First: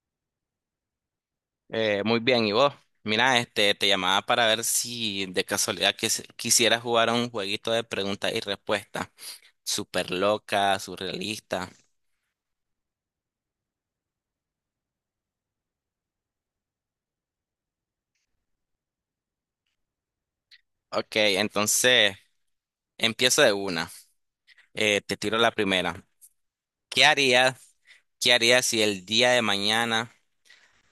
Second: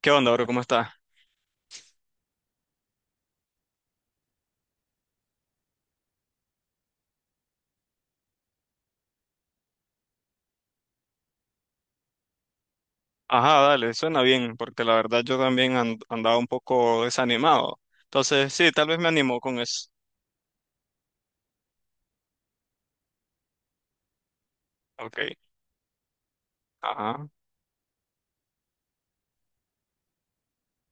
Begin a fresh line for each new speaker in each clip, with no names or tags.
¿Qué onda, bro? ¿Cómo estás?
Muy bien, ¿y vos? Mira, este, te llamaba para ver si de casualidad quisieras jugar a un jueguito de preguntas y respuestas. Súper loca, surrealista.
Ajá, dale, suena bien, porque la verdad yo también andaba un poco desanimado. Entonces, sí, tal vez me animó con eso.
Ok, entonces empiezo de una. Te
Ok,
tiro la primera. ¿Qué
ajá.
harías, qué harías si el día de mañana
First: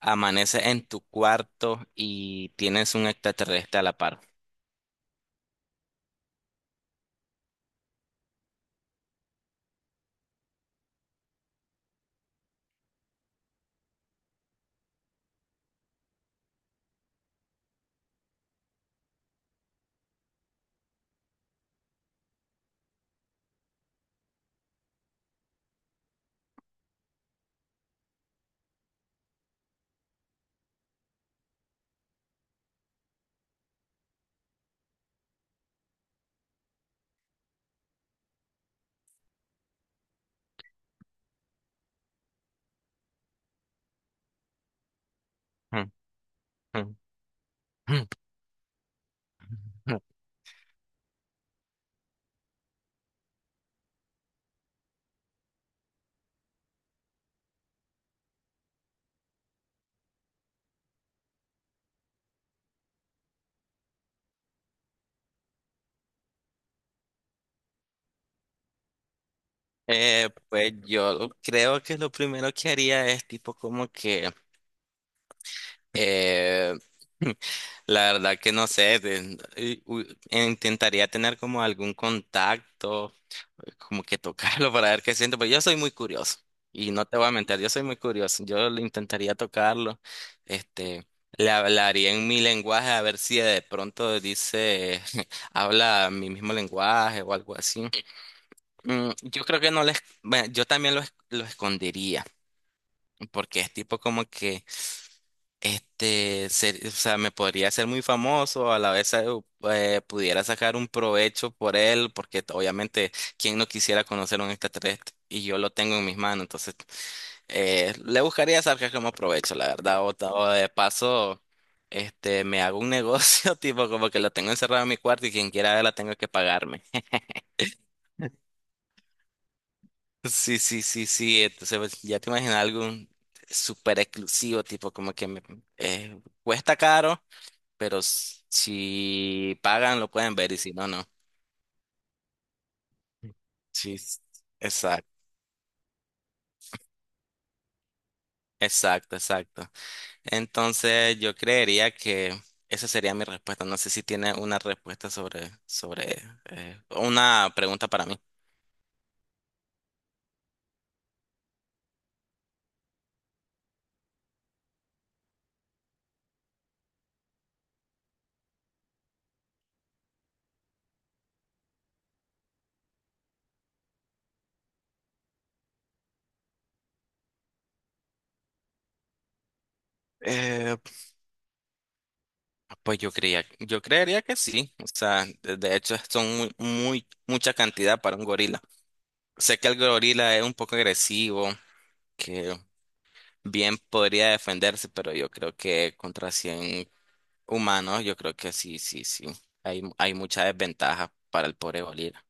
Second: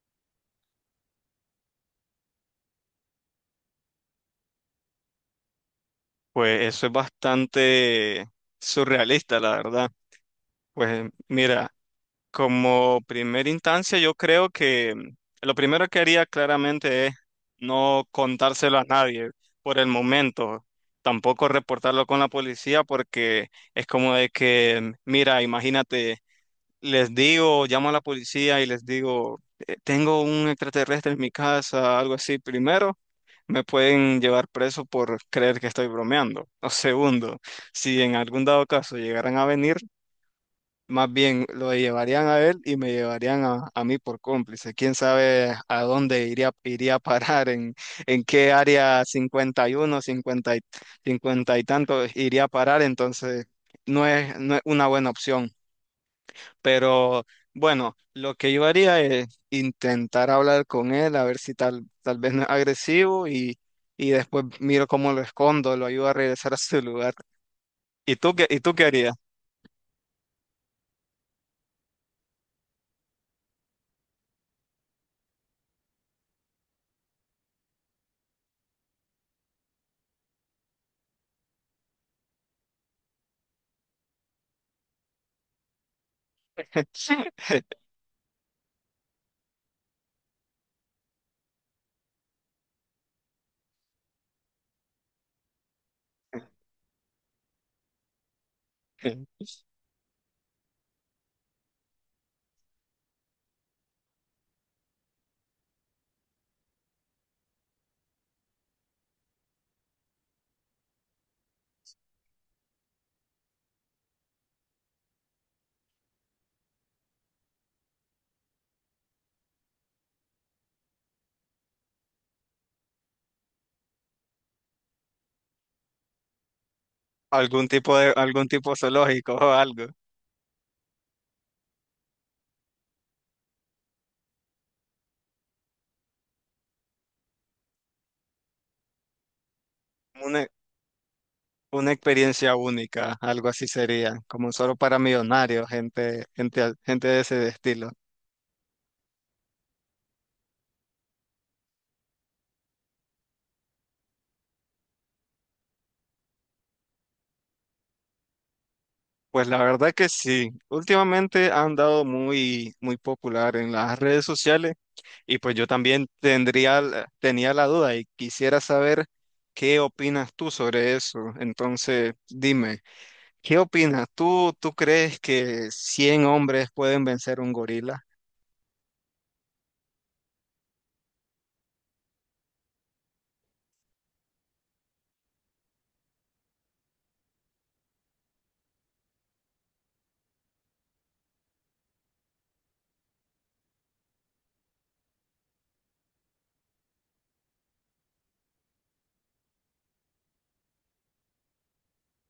amaneces en tu cuarto y tienes un extraterrestre a la par?
Pues eso es bastante surrealista, la verdad. Pues mira, como primera instancia, yo creo que lo primero que haría claramente es no contárselo a nadie por el momento. Tampoco reportarlo con la policía porque es como de que, mira, imagínate. Les digo, llamo a la policía y les digo, "Tengo un extraterrestre en mi casa", algo así. Primero, me pueden llevar preso por creer que estoy bromeando. O segundo, si en algún dado caso llegaran a venir, más bien lo llevarían a él y me llevarían a mí por cómplice. ¿Quién sabe a dónde iría a parar, en qué área 51, 50 y, 50 y tanto iría a parar? Entonces, no es una buena opción. Pero bueno, lo que yo haría es intentar hablar con él, a ver si tal vez no es agresivo, y después miro cómo lo escondo, lo ayudo a regresar a su lugar. Y tú qué harías?
Pues yo creo que lo primero que haría es tipo como que... Eh, la verdad que no sé, intentaría tener como algún contacto, como que tocarlo para ver qué siento, pero yo soy muy curioso y no te voy a mentir, yo soy muy curioso, yo le intentaría tocarlo, este, le hablaría en mi lenguaje a ver si de pronto dice, habla mi mismo lenguaje o algo así. Yo creo que no les, bueno, yo también lo, lo escondería, porque es tipo como que... Este, o sea, me podría ser muy famoso, a la vez pudiera sacar un provecho por él, porque obviamente, ¿quién no quisiera conocer un extraterrestre? Y yo lo tengo en mis manos, entonces le buscaría sacar como provecho, la verdad, o de paso, este, me hago un negocio, tipo como que lo tengo encerrado en mi cuarto y quien quiera verla tengo que pagarme.
Algún tipo zoológico o algo?
Sí, sí, sí, sí. Entonces, pues, ya te imaginas algo súper exclusivo, tipo como que me, cuesta caro, pero si pagan lo pueden
Una,
ver y si no, no.
una experiencia única, algo así
Sí,
sería,
s-
como solo para
exacto,
millonarios, gente, gente, gente de ese estilo.
exacto, exacto. Entonces yo creería que esa sería mi respuesta. No sé si tiene una respuesta sobre, sobre una pregunta para mí.
Pues la verdad que sí, últimamente han dado muy, muy popular en las redes sociales. Y pues yo también tenía la duda y quisiera saber qué opinas tú sobre eso. Entonces, dime, ¿qué opinas? ¿Tú crees que 100 hombres pueden vencer un gorila?
Eh, pues yo creía, yo creería que sí. O sea, de hecho son muy, muy, mucha cantidad para un gorila. Sé que el gorila es un poco agresivo, que bien podría defenderse, pero yo creo que contra 100 humanos, yo creo que sí, sí, sí. Hay mucha desventaja para el pobre Bolívar.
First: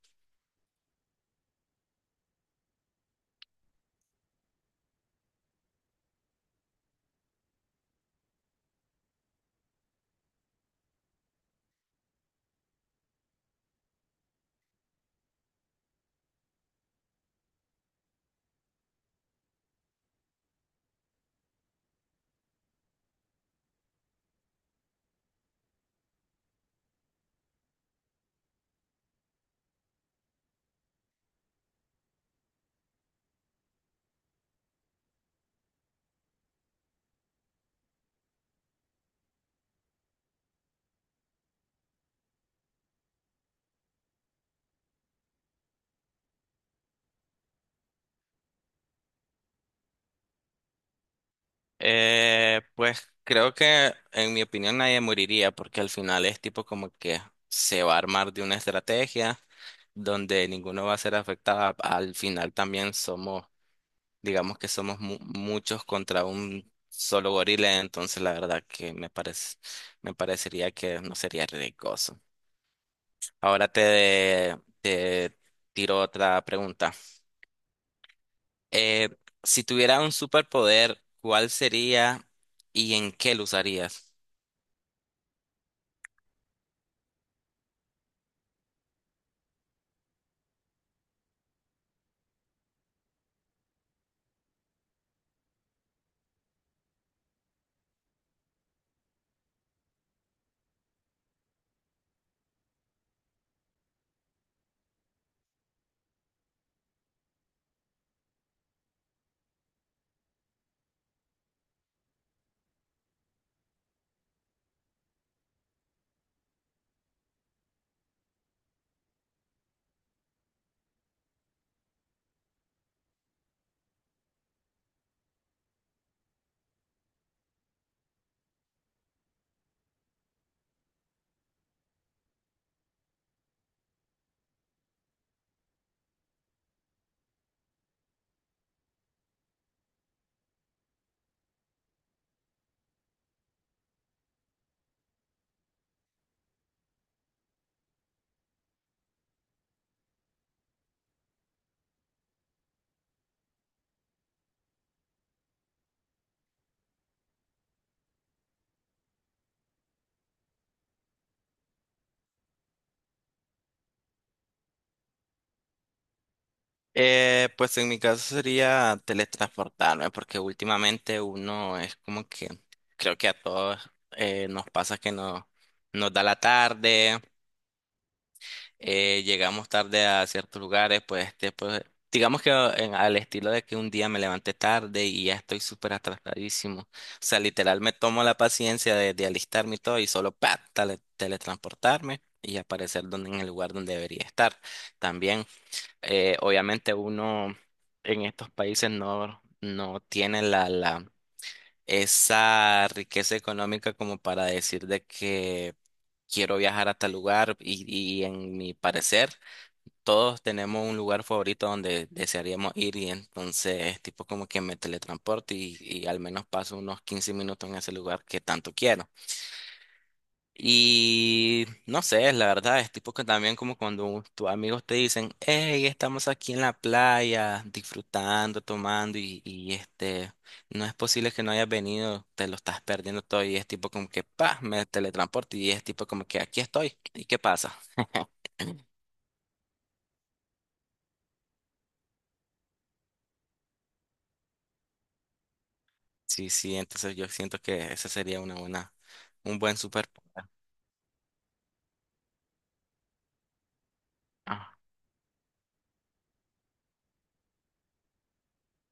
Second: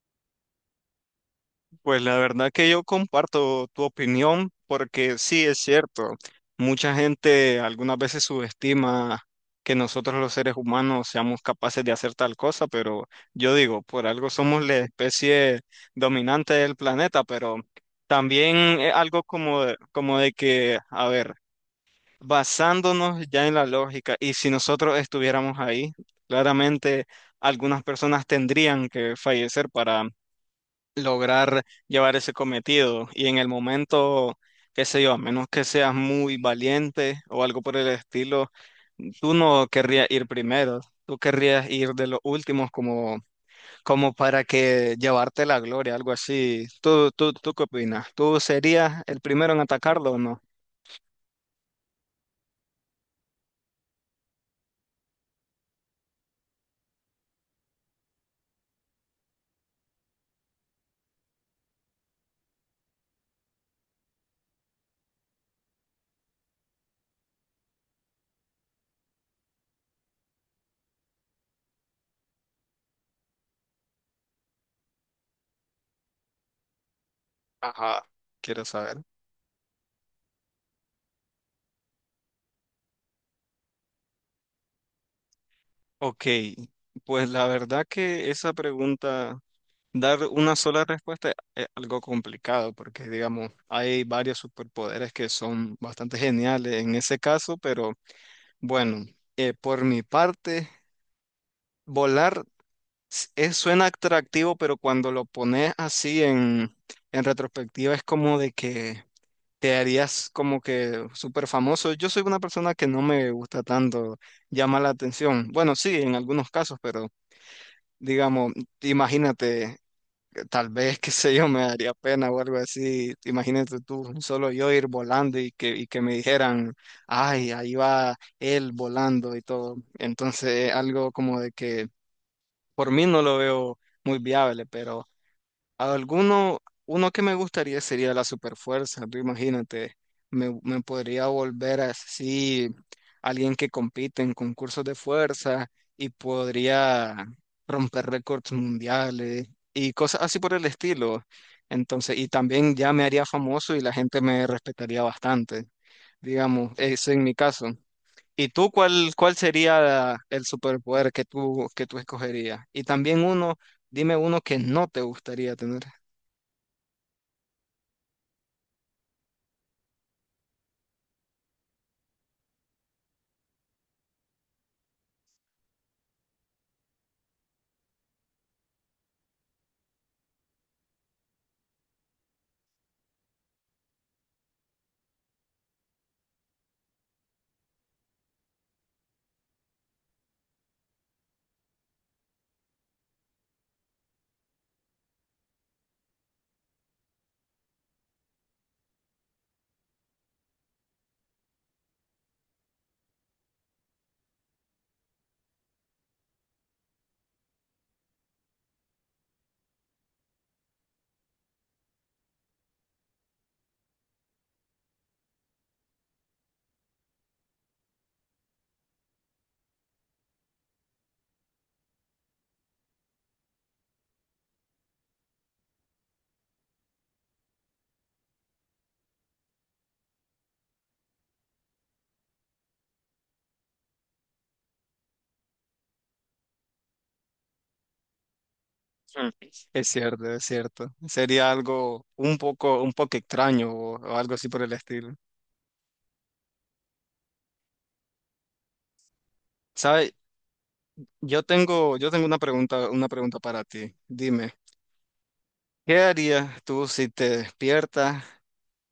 Pues la verdad que yo comparto tu opinión, porque sí es cierto, mucha gente algunas veces subestima que nosotros los seres humanos seamos capaces de hacer tal cosa, pero yo digo, por algo somos la especie dominante del planeta. Pero también es algo como, como de que, a ver, basándonos ya en la lógica, y si nosotros estuviéramos ahí, claramente algunas personas tendrían que fallecer lograr llevar ese cometido. Y en el momento, qué sé yo, a menos que seas muy valiente o algo por el estilo, tú no querrías ir primero, tú querrías ir de los últimos, como, como para que llevarte la gloria, algo así. ¿Tú qué opinas? ¿Tú serías el primero en atacarlo o no?
Pues creo que en mi opinión nadie moriría porque al final es tipo como que se va a armar de una estrategia donde ninguno va a ser afectado. Al final también somos, digamos que somos muchos contra un solo gorila, entonces la verdad que me parece, me parecería que no sería riesgoso. Ahora te, te tiro otra pregunta.
Ajá, quiero saber.
Eh, si tuviera un superpoder, ¿cuál sería y en qué lo usarías?
Ok, pues la verdad que esa pregunta, dar una sola respuesta es algo complicado, porque, digamos, hay varios superpoderes que son bastante geniales en ese caso. Pero bueno, por mi parte, volar suena atractivo, pero cuando lo pones así en retrospectiva es como de que te harías como que súper famoso. Yo soy una persona que no me gusta tanto llamar la atención. Bueno, sí, en algunos casos, pero... Digamos, imagínate, tal vez, qué sé yo, me daría pena o algo así. Imagínate tú, solo yo ir volando y que me dijeran, ay, ahí va él volando y todo. Entonces, algo como de que por mí no lo veo muy viable. Pero alguno, uno que me gustaría sería la superfuerza, tú imagínate, me podría volver así alguien que compite en concursos de fuerza y podría romper récords mundiales y cosas así por el estilo. Entonces, y también ya me haría famoso y la gente me respetaría bastante, digamos, eso en mi caso. ¿Y tú cuál sería el superpoder que que tú escogerías? Y también uno, dime uno que no te gustaría tener.
Pues en mi caso sería teletransportarme, porque últimamente uno es como que creo que a todos nos pasa que no, nos da la tarde, llegamos tarde a ciertos lugares, pues, este, pues, digamos que al estilo de que un día me levanté tarde y ya estoy súper atrasadísimo. O sea, literal me tomo la paciencia de alistarme y todo y solo pa, teletransportarme y aparecer donde, en el lugar donde debería estar. También, obviamente uno en estos países no, no tiene la, la, esa riqueza económica como para decir de que quiero viajar a tal lugar y en mi parecer todos tenemos un lugar favorito donde desearíamos ir y entonces tipo como que me teletransporto y al menos paso unos 15 minutos en ese lugar que tanto quiero. Y no sé, la verdad es tipo que también como cuando tus amigos te dicen, hey, estamos aquí en la playa disfrutando, tomando y este, no es posible que no hayas venido, te lo estás perdiendo todo y es tipo como que, pa, me teletransporto y es tipo como que aquí estoy. ¿Y qué pasa?
Mm. Es cierto, es cierto. Sería algo un poco extraño, o algo así por el estilo.
Sí, sí, entonces yo siento que ese sería una buena, un buen
¿Sabes?
superpoder.
Yo tengo una pregunta para ti. Dime,
Ah.
¿qué harías tú si te despiertas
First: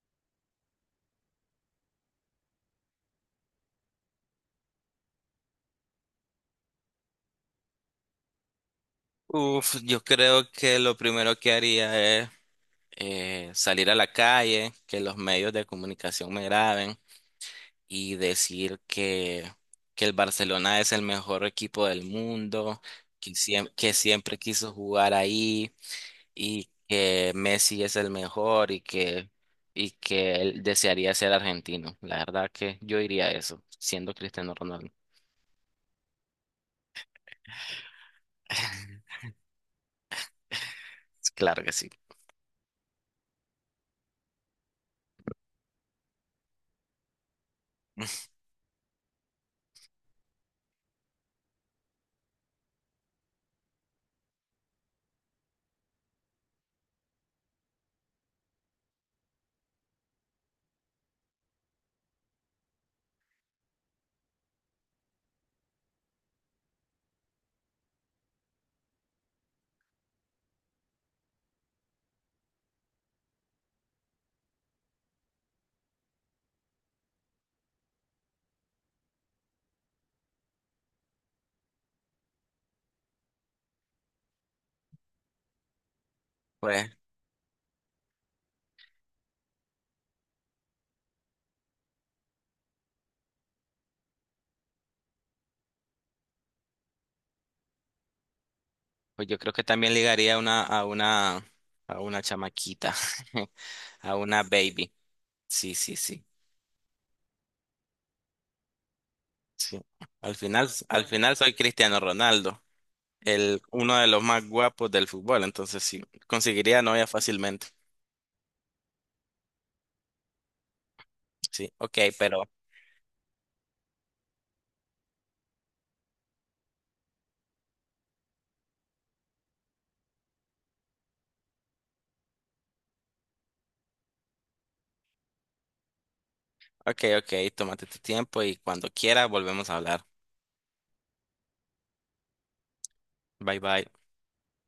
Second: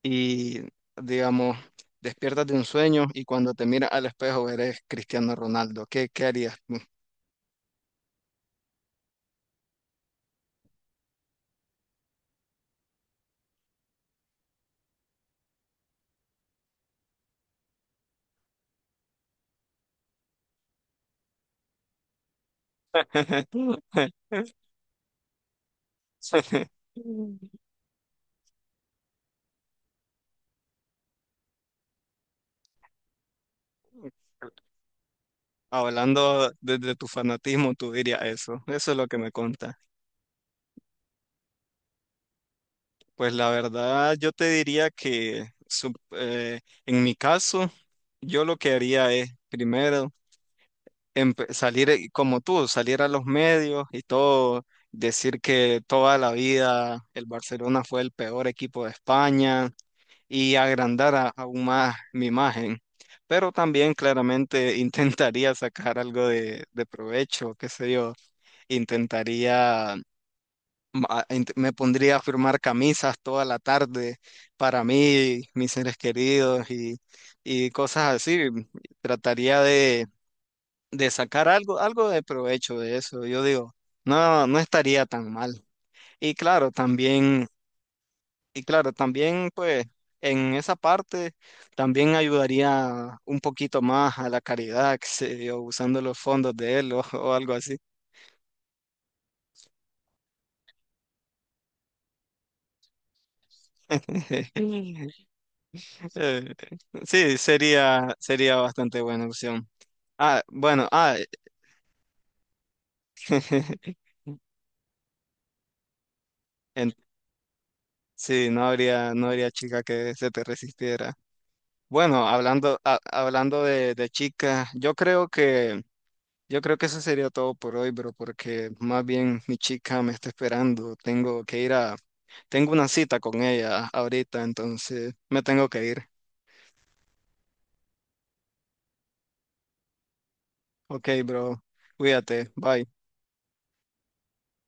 y, digamos, despiertas de un sueño y cuando te miras al espejo eres Cristiano Ronaldo? Qué harías tú?
Uf, yo creo que lo primero que haría es salir a la calle, que los medios de comunicación me graben y decir que el Barcelona es el mejor equipo del mundo, que, que siempre quiso jugar ahí y que Messi es el mejor y que él desearía ser argentino. La verdad que yo diría eso, siendo Cristiano Ronaldo.
Hablando desde tu fanatismo, tú dirías eso. Eso es lo que me conta.
Claro que sí.
Pues la verdad, yo te diría que en mi caso, yo lo que haría es primero salir, como tú, salir a los medios y todo, decir que toda la vida el Barcelona fue el peor equipo de España y agrandar aún más mi imagen. Pero también claramente intentaría sacar algo de provecho, qué sé yo, intentaría me pondría a firmar camisas toda la tarde para mí, mis seres queridos, y cosas así. Trataría de sacar algo, algo de provecho de eso. Yo digo, no, no estaría tan mal. Y claro,
Pues,
también, y claro, también pues en esa parte también ayudaría un poquito más a la caridad, que sé yo, usando los fondos de él, o, o algo así.
pues yo creo que también ligaría una, a una, a una chamaquita, a una baby. Sí, sí, sí.
Eh, sí, sería, sería bastante buena opción.
Sí.
Ah, bueno,
Al
ah,
final soy Cristiano Ronaldo, el, uno de los más guapos del fútbol, entonces sí, conseguiría
en-
novia fácilmente.
sí, no habría, no habría chica que se te resistiera.
Sí, ok,
Bueno,
pero,
hablando, hablando de chica, yo creo que eso sería todo por hoy, bro, porque más bien mi chica me está esperando. Tengo que ir a, tengo una cita con ella ahorita, entonces me tengo que ir.
ok, ok, tómate tu tiempo y cuando quiera volvemos a hablar.
Ok, bro, cuídate, bye.
Bye, bye.